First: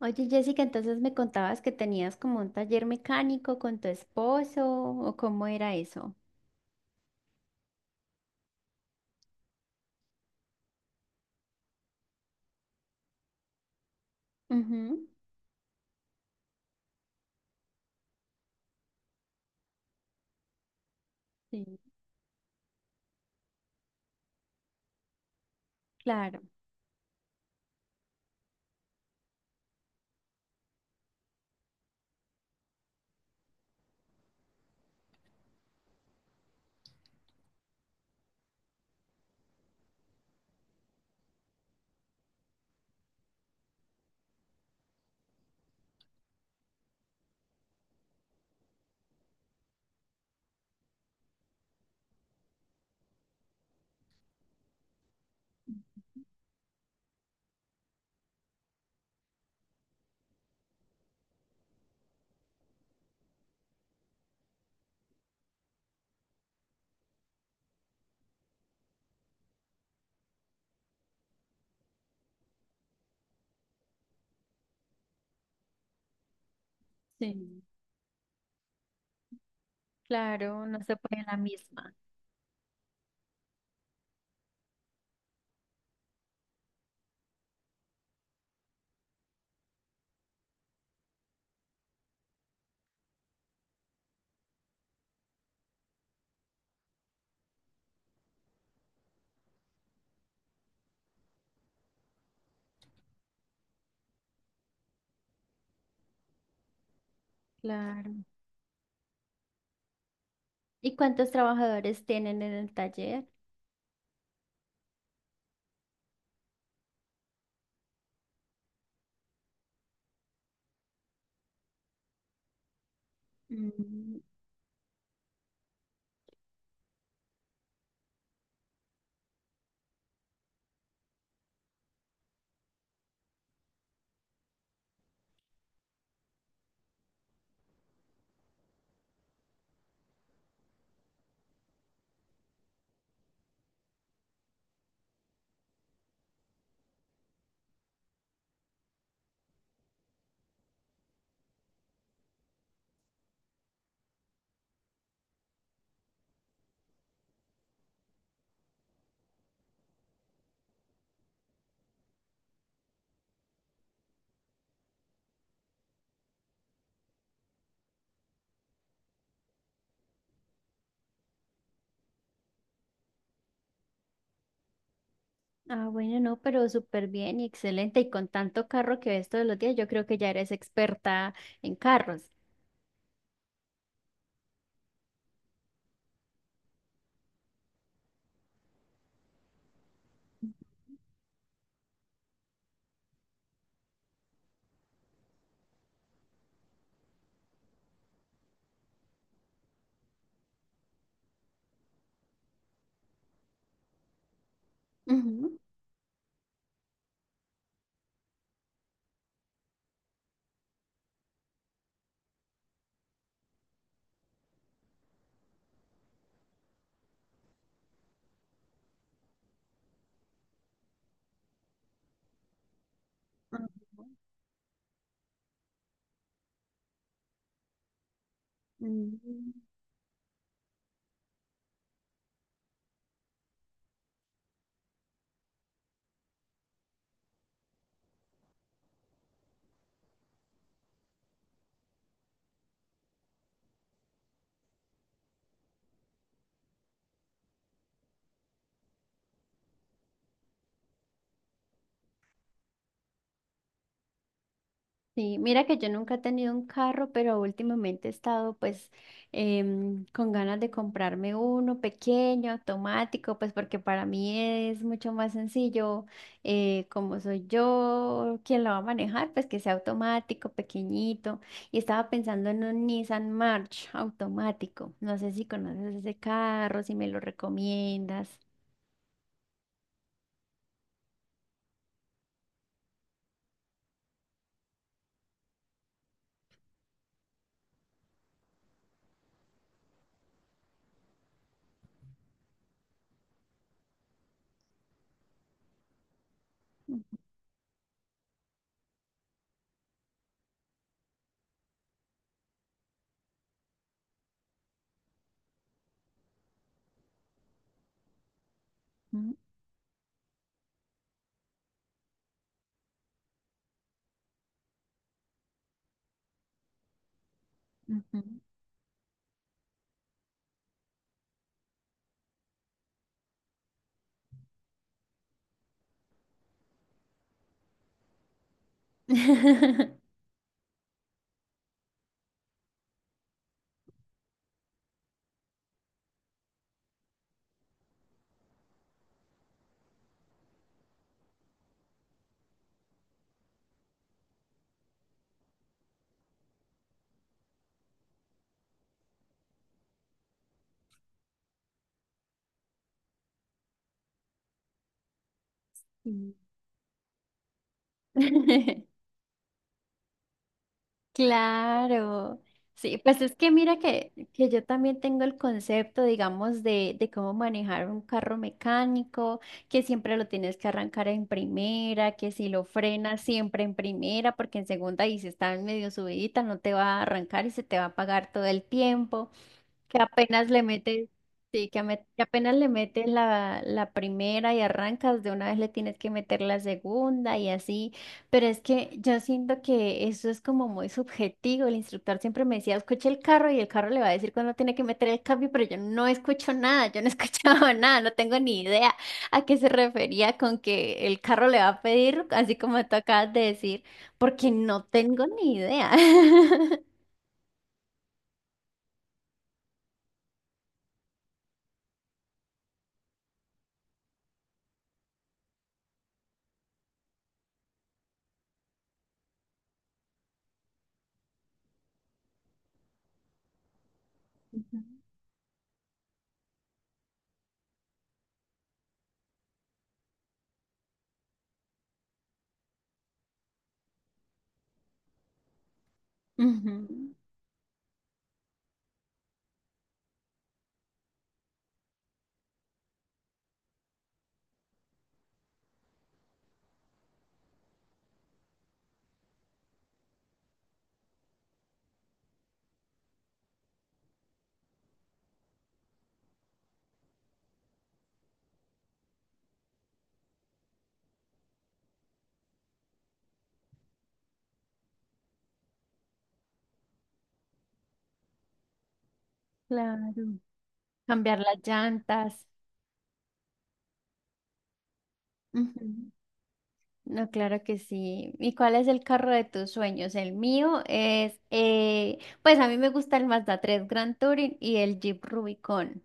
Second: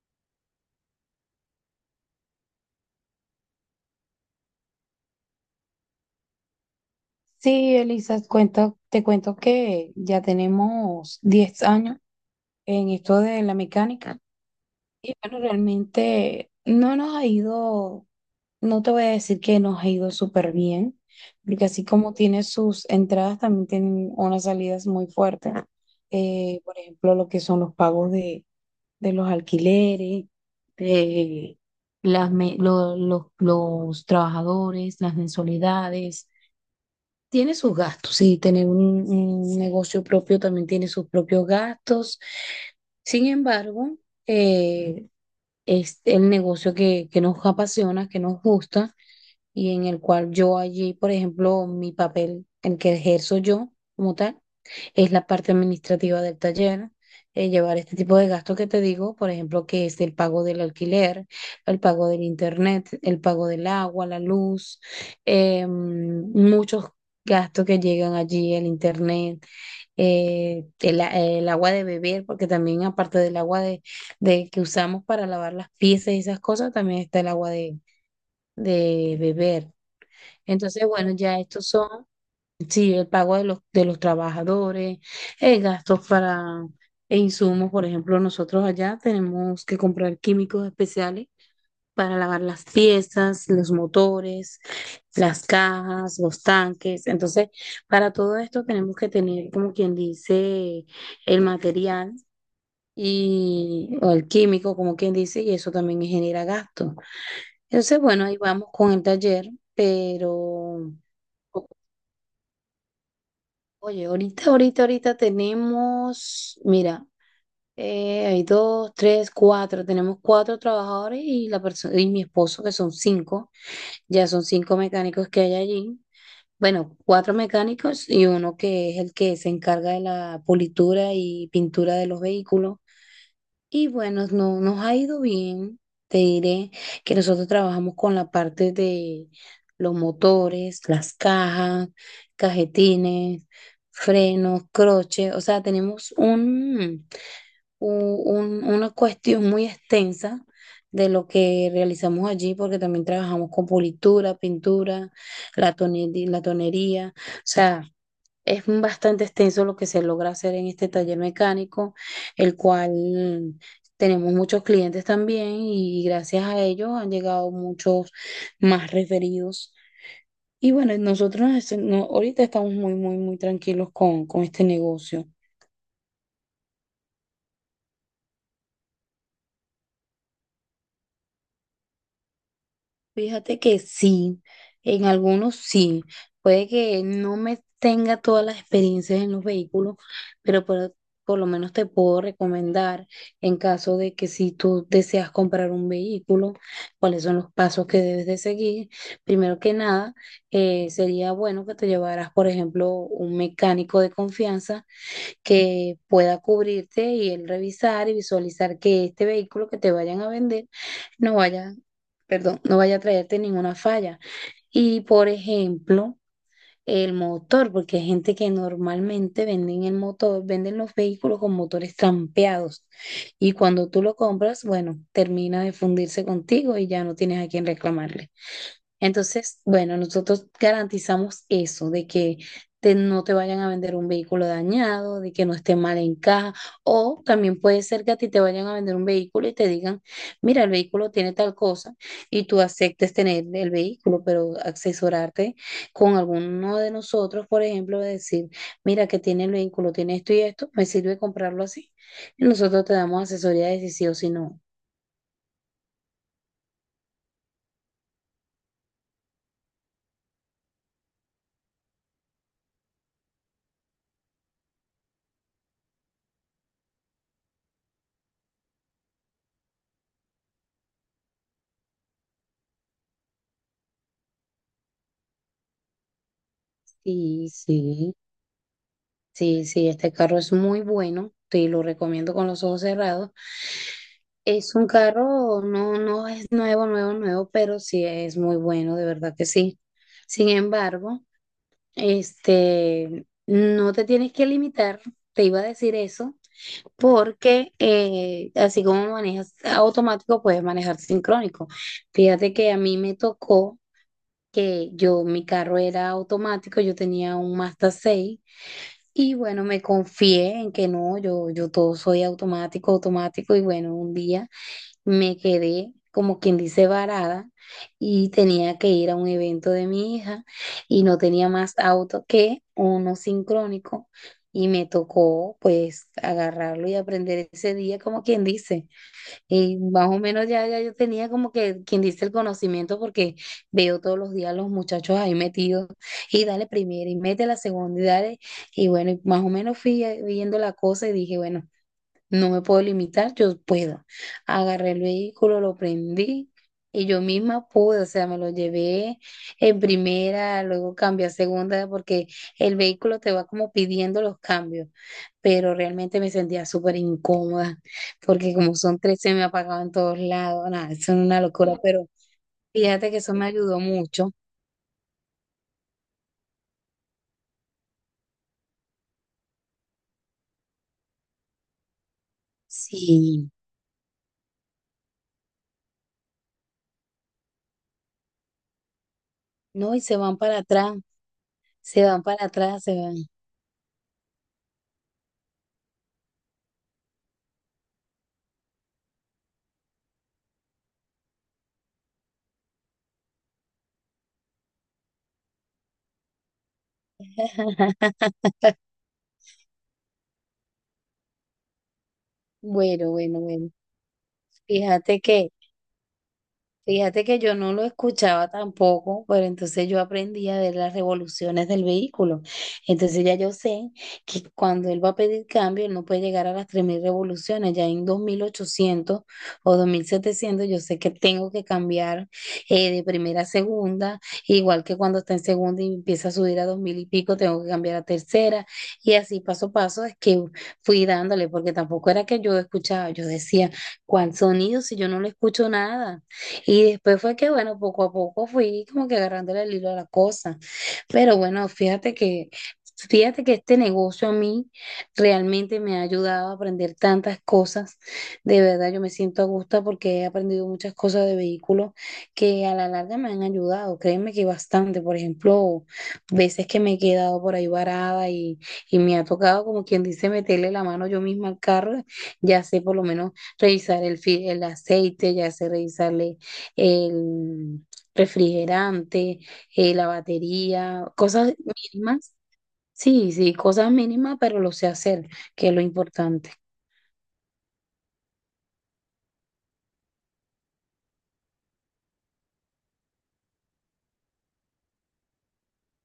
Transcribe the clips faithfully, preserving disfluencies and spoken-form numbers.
Oye, Jessica, entonces me contabas que tenías como un taller mecánico con tu esposo, ¿o cómo era eso? Sí, Elisa, cuento, te cuento que ya tenemos diez años en esto de la mecánica. Ujú. Y bueno, realmente no nos ha ido, no te voy a decir que nos ha ido súper bien, Sí, porque así como tiene sus entradas, también tiene unas salidas muy fuertes. claro, Eh, por ejemplo, lo que son los pagos de, de los alquileres, de las, me- lo- los los trabajadores, las mensualidades. Tiene sus gastos, sí, tener un, un negocio propio también tiene sus propios gastos. Sin embargo, eh, es el negocio que, que nos apasiona, que nos gusta y en el cual yo allí, por ejemplo, mi papel, el que ejerzo yo como tal, es la parte administrativa del taller. Eh, llevar este tipo de gastos que te digo, por ejemplo, que es el pago del alquiler, el pago del internet, el pago del agua, la luz. Eh, muchos gastos que llegan allí: el internet, eh, el, a- el agua de beber, porque también aparte del agua de, de que usamos para lavar las piezas y esas cosas, también está el agua sí, de, de beber. claro, no Entonces, se bueno, puede la ya estos misma. son sí, el pago de los, de los trabajadores, eh, gastos para e insumos. Por ejemplo, nosotros allá tenemos que comprar químicos especiales para lavar las piezas, los motores, las cajas, los tanques. Entonces, para todo esto tenemos que tener, como quien dice, el material y o el químico, como quien dice, y eso también genera gastos. Entonces, Claro. bueno, ahí vamos con el taller, pero... ¿Y cuántos trabajadores tienen en el taller? Oye, ahorita, ahorita, ahorita tenemos, mira, eh, hay dos, tres, cuatro, tenemos cuatro trabajadores y la persona y mi esposo que son cinco, Mm. ya son cinco mecánicos que hay allí. Bueno, cuatro mecánicos y uno que es el que se encarga de la pulitura y pintura de los vehículos. Y bueno, no, nos ha ido bien. Te diré que nosotros trabajamos con la parte de los motores, las cajas, cajetines, frenos, croches. O sea, tenemos un, u- un- una cuestión muy extensa de lo que realizamos allí, porque también trabajamos con pulitura, pintura, la tone- la tonería. O sea, es bastante extenso lo que se logra hacer en este taller mecánico, el cual tenemos muchos clientes también y gracias a ellos han llegado muchos más referidos. Y bueno, nosotros nos- no- ahorita estamos muy, muy, muy tranquilos con, con este negocio. Ah, bueno, no, pero súper bien y excelente. Y con tanto carro que ves todos los días, yo creo que ya eres experta en carros. Fíjate que sí, en algunos sí. Puede que no me tenga todas las experiencias en los vehículos, pero por, por lo menos te puedo recomendar en caso de que si tú deseas comprar un vehículo, cuáles son los pasos que debes de seguir. Primero que nada, eh, sería bueno que te llevaras, por ejemplo, un mecánico de confianza Ujú, que pueda cubrirte y él revisar y visualizar que este vehículo que te vayan a vender no vaya, perdón, no vaya a traerte ninguna falla. Y por ejemplo, el motor, porque hay gente que normalmente venden el motor, venden los vehículos con motores trampeados. Y cuando tú ujú, lo compras, bueno, termina de fundirse contigo y ya no tienes a quién reclamarle. Entonces, mm. bueno, nosotros garantizamos eso, de que te- no te vayan a vender un vehículo dañado, de que no esté mal en caja, o también puede ser que a ti te vayan a vender un vehículo y te digan, mira, el vehículo tiene tal cosa, y tú aceptes tener el vehículo, pero asesorarte con alguno de nosotros, por ejemplo, de decir, mira, que tiene el vehículo, tiene esto y esto, me sirve comprarlo así. Y nosotros te damos asesoría de si sí o si no. Sí, mira que yo nunca he tenido un carro, pero últimamente he estado pues em, con ganas de comprarme uno pequeño, automático, pues porque para mí es mucho más sencillo, eh, como soy yo quien lo va a manejar, pues que sea automático, pequeñito. Y estaba pensando en un Nissan March automático. No sé si conoces ese carro, si me lo Y sí. recomiendas. Sí, sí, este carro es muy bueno, te lo recomiendo con los ojos cerrados. Es un carro, no, no es nuevo, nuevo, nuevo, pero sí es muy bueno, de verdad que sí. Sin embargo, este, no te tienes que limitar, te iba a decir eso, porque eh, así como manejas automático, puedes manejar sincrónico. Fíjate que a mí me tocó que yo, mi carro era automático, yo tenía un Mazda seis. Y Ujú, bueno, me confié en que no, yo, yo todo soy automático, automático, y bueno, un día me quedé como quien dice varada ujú. y tenía que ir a un evento de mi hija y no tenía más auto que uno sincrónico y me tocó pues agarrarlo y aprender ese día como quien dice. Y más o menos ya, ya yo tenía como que quien dice el conocimiento porque veo todos los días los muchachos ahí metidos y dale primera y mete la segunda y dale. Y bueno, y más o menos fui eh, viendo la cosa y dije, bueno. No me puedo limitar, yo puedo. Agarré el vehículo, lo prendí y yo misma pude, o sea, me lo llevé en primera, luego cambié a segunda porque el vehículo te va como pidiendo los cambios, pero realmente me Sí. sentía súper incómoda porque como son tres se me apagaban todos lados, nada, eso es una locura, pero Claro, sí, fíjate que pues eso es me que mira ayudó que, mucho. que yo también tengo el concepto, digamos, de, de cómo manejar un carro mecánico, que siempre lo tienes que arrancar en primera, que si lo frenas Sí, siempre en primera, porque en segunda y si está medio subidita no te va a arrancar y se te va a apagar todo el tiempo. no, Que y se van apenas para le atrás, metes, Sí, que, se ame- que van para apenas le atrás, se metes van. la, la primera y arrancas, de una vez le tienes que meter la segunda y así. Pero es que yo siento que eso es como muy subjetivo. El instructor siempre me decía, escuche el carro y el carro le va a decir cuándo tiene que meter el cambio, pero yo no escucho nada, yo no he escuchado nada, no tengo ni idea a qué se refería con que el carro le va a pedir, así como tú Bueno, acabas bueno, de bueno. decir, porque no Fíjate tengo que ni idea. Fíjate que yo no lo escuchaba tampoco, pero entonces yo aprendí a ver las revoluciones del vehículo. Entonces ya yo sé que cuando él va a pedir cambio, él no puede llegar a las tres mil revoluciones. Ya en dos mil ochocientos o dos mil setecientos, yo sé que tengo que cambiar eh, de primera a segunda, Ujú. igual que cuando está en segunda y empieza a subir a dos mil y pico, tengo que cambiar a tercera. Y así paso a paso es que fui dándole, porque tampoco era que yo escuchaba, yo decía, ¿cuál sonido si yo no le escucho nada? Ujú. Y después fue que, bueno, poco a poco fui como que agarrándole el hilo a la cosa. Pero bueno, fíjate que, fíjate que este negocio a mí realmente me ha ayudado a aprender tantas cosas. De verdad, yo me siento a gusto porque he aprendido muchas cosas de vehículos que a la larga me han ayudado. Créeme que bastante. Por ejemplo, veces que me he quedado por ahí varada y, y me ha tocado, como quien dice, meterle la mano yo misma al carro. Ya sé por lo menos revisar el, fi- el aceite, ya sé revisarle el refrigerante, eh, la Claro. batería, Cambiar cosas las mínimas. llantas. Sí, sí, cosas mínimas, pero lo sé hacer, que es lo Ujú. importante. No, claro que sí. ¿Y cuál es el carro de tus sueños? El mío es, eh, pues a mí me gusta el Mazda tres Grand Touring y el Jeep Rubicon.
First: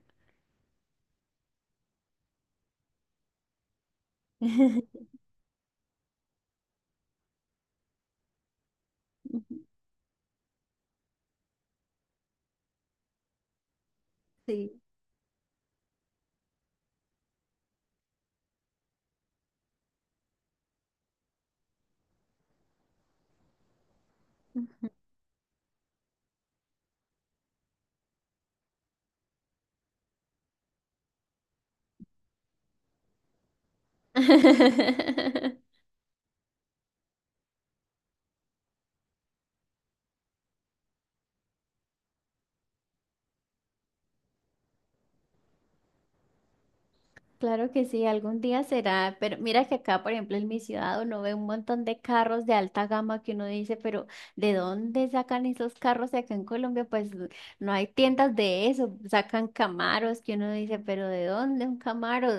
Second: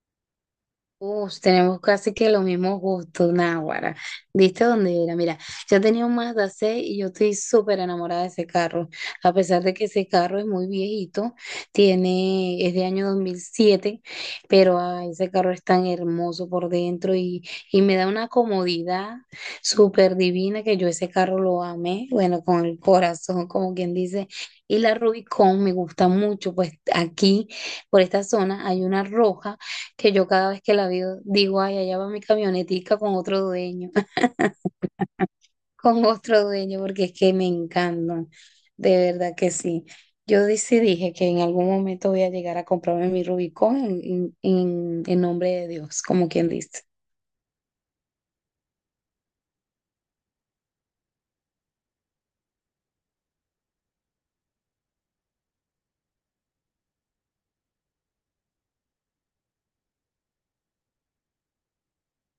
Uf, tenemos casi que los mismos gustos, Náguara. ¿Viste dónde era? Mira, yo tenía un Mazda seis y yo estoy súper enamorada de ese carro. A Ujú. pesar de que ese carro es muy viejito, tiene, es de año dos mil siete, pero Sí. ah, ese carro es tan hermoso por dentro y, y me da una comodidad súper divina que yo ese carro lo amé, bueno, con el corazón, como quien dice. Y Ujú. la Rubicon me gusta mucho, pues aquí, por esta zona, hay una roja que yo cada vez que la veo digo, ay, allá va mi camionetica con otro dueño, con otro dueño, porque es que me encantan, de verdad que sí. Yo di- sí dije que en algún momento voy a llegar a comprarme mi Rubicón en, en, en- en nombre de Dios, como quien dice. Claro que sí, algún día será, pero mira que acá, por ejemplo, en mi ciudad uno ve un montón de carros de alta gama que uno dice, pero ¿de dónde sacan esos carros acá en Colombia? Pues no hay tiendas de eso, sacan Camaros que uno dice, pero ¿de dónde un Camaro?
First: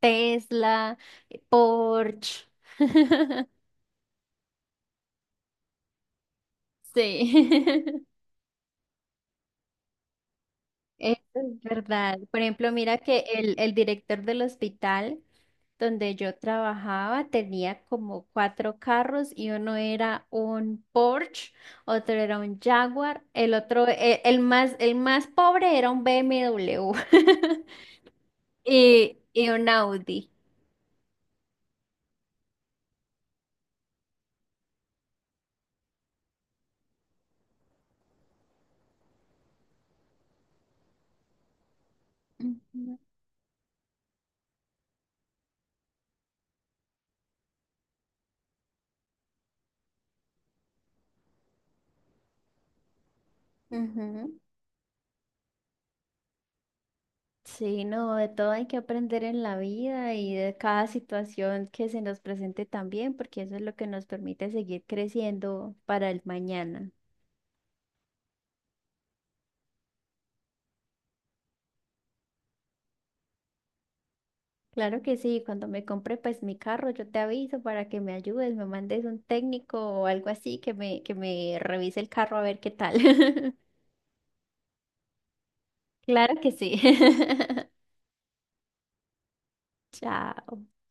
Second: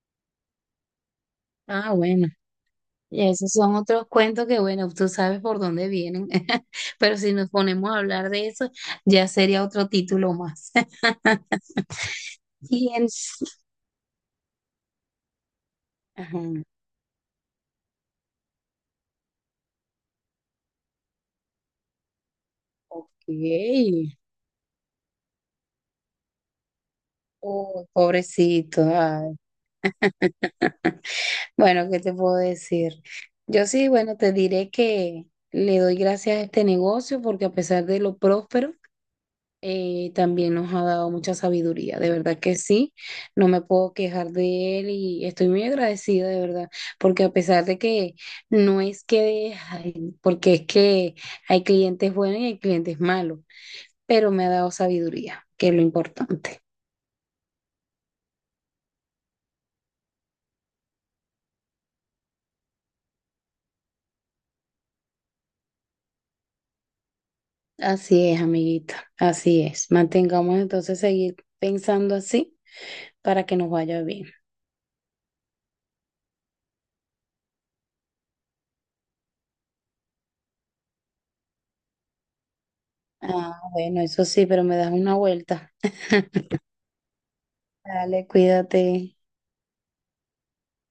Tesla, Ah, bueno, Porsche, y esos son otros cuentos que, bueno, tú sabes por dónde vienen, pero si nos ponemos a sí. hablar de eso, ya sería otro título más. Eso es verdad. Por ejemplo, Y mira en... que el, el director del hospital donde yo Ajá, trabajaba tenía como cuatro carros y uno era un Porsche, otro era un Jaguar, ok. el otro, e- el, más, el más pobre era un B M W Oh, pobrecito. Y, ay. y un Audi. Bueno, ¿qué te puedo decir? Yo sí, bueno, te diré que le doy gracias a este negocio porque a pesar de lo próspero, eh, también nos ha dado mucha sabiduría. De verdad que sí, Ujú, no me puedo quejar de él y estoy muy agradecida, de verdad, porque a pesar de que no es que, ay, porque es que hay clientes buenos y hay clientes malos, pero ujú. me ha dado sabiduría, que es lo importante. Sí, no, de todo hay que aprender en la vida y de cada situación que se nos presente también, porque eso es lo que nos permite seguir creciendo para el mañana. Así es, amiguito, así es. Mantengamos entonces seguir pensando así para que nos vaya bien. Claro que sí, cuando me compre pues mi carro, yo te aviso para que me ayudes, me mandes un técnico o algo así que me, que me revise el carro a ver qué tal. Ah, bueno, eso sí, pero me das una vuelta. Claro que sí. Dale, cuídate. Chao.